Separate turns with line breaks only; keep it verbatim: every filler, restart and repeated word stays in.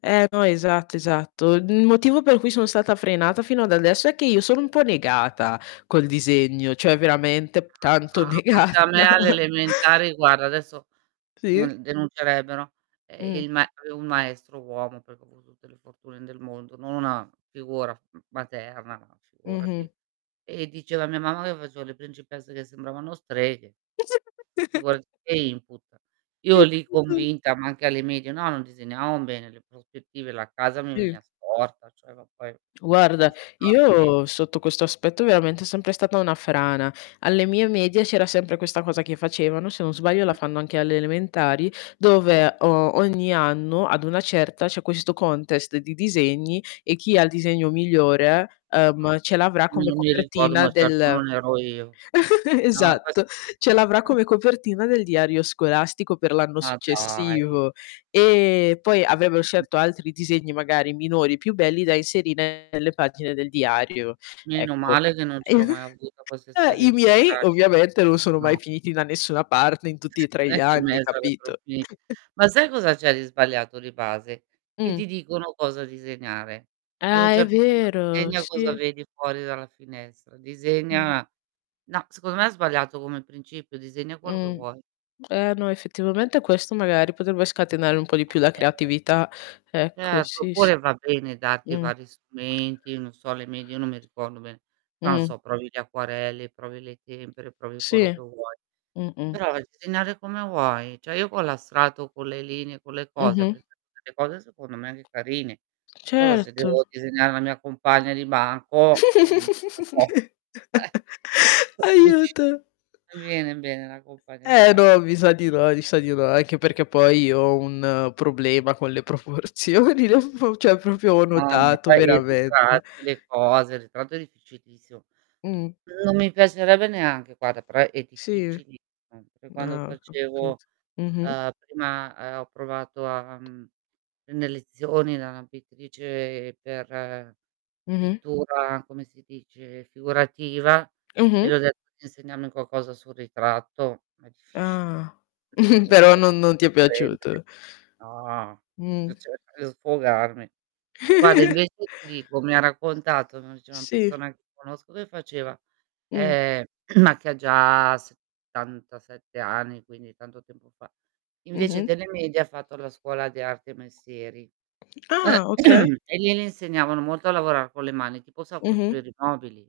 Eh, no esatto, esatto. Il motivo per cui son stata frenata fino ad adesso è che io sono un po' negata col disegno, cioè veramente
[unintelligible]
tanto
No, ma se
negata.
a me alle elementari guarda adesso
Sì.
un denuncerebbero, ehm,
Mh.
il ma un maestro uomo, perché ho avu tutte le fortune del mondo, non una figura m materna,
Mh-mh.
figurati, e diceva a mia mamma che facevo le principesse che sembravano streghe. Figurati che input. Io lì
[unintelligible]
convinta ma anche alle medie, no non disegnavao bene le prospettive, la casa mi
Sì.
venia storta, cioè ma poi
uarda,
[unintelligible]
io sotto questo aspetto veramente è sempre stata una frana. Alle mie medie c'era sempre questa cosa che facevano, se non sbaglio la
Mh.
fanno anche alle elementari,
Sì.
dove o ogni anno, ad una certa, c'è questo contest di disegni e chi ha il disegno migliore,
O
ehm, ce l'avrà
Mi
come
non mi ricordo
copertina
ma certo
del
non ero io. No questo
esatto,
non si
ce l'avrà
f
come copertina del diario scolastico per l'anno
Ma dai.
successivo. E poi avevan
Mh.
scelto altri disegni, magari minori, più belli, da inserire nelle pagine del diario,
Meno
ecco.
male che non
E
ce l'ho mai avuta questa
eh, i
esperienza
miei,
tragica.
ovviamente, non sono mai
No.
finiti da nessuna parte in tutti e tre gli anni, capito?
[unintelligible] Ma sai cosa c'è di sbagliato di base, che
Mh.
ti dicono cosa disegnare. Ad un
Ah, è
certo punto:
vero,
disegna cosa
sì.
vedi fuori dalla finestra,
Mh.
disegna no secondo me è sbagliato come principio, disegna quello che
Mh.
vuoi.
Eh, no effettivamente questo magari potrebbe scatenare un po' di più la
[unintelligible]
creatività. Ecco,
Certo,
sì, sì.
oppure va bene darti
Mh.
vari strumenti, non so alle medie, io non mi ricordo bene, però non
Mh.
so provi gli acquarelli, provi le tempere, provi quello che
Sì.
vuoi.
Mh-mh.
Però disegnare come vuoi: ceh io con la strato, con le linee, con le cose,
Mh-mh.
avrei fatto delle cose secondo me anche carine. Solo se
Certo.
devo disegnare la mia compagna di banco, ehm, è un po' eh! Capisci.
Aiuto.
Non mi viene bene la compagna di
Eh
ba
no, mi sa di no, mi sa di no, anche perché poi ho un problema con le proporzioni, [unintelligible] ceh
[unintelligible]
propio ho
Ma
notato
poi i
veramente.
ritratti, le cose, il ritratto è difficilissimo.
Mh.
Non mi piacerebbe neanche guarda, però è
Sì.
difficilissimo. Per quando
Ah, ho
facevo,
capito. Mh-mh.
ehm, prima, ehm, ho provato a mhmm, e ne lezioni la pittrice per
Mh-mh.
pittura come si dice, figurativa
Eh,
e
mh.
le ho detto di insegnarmi qualcosa sul ritratto, è difficiliss
Ah,
per le
però
proporzio
non non ti è
prendere.
piaciuto.
No.
Mh.
Eh, cerco di sfogarmi. Guarda invece, ti dico, mi ha raccontato [unintelligible] c'è una
Sì.
persona che conosco che faceva
Mh.
eh, ma che ha già settantasette anni, quindi tanto tempo fa. Invece
Mh-mh.
delle medie ha fatto la scuola di arte e mestieri;
Ah, okay.
e lì le insegnavano molto a lavorar con le mani, tipo sa
Mh-mh.
costruire i mobili.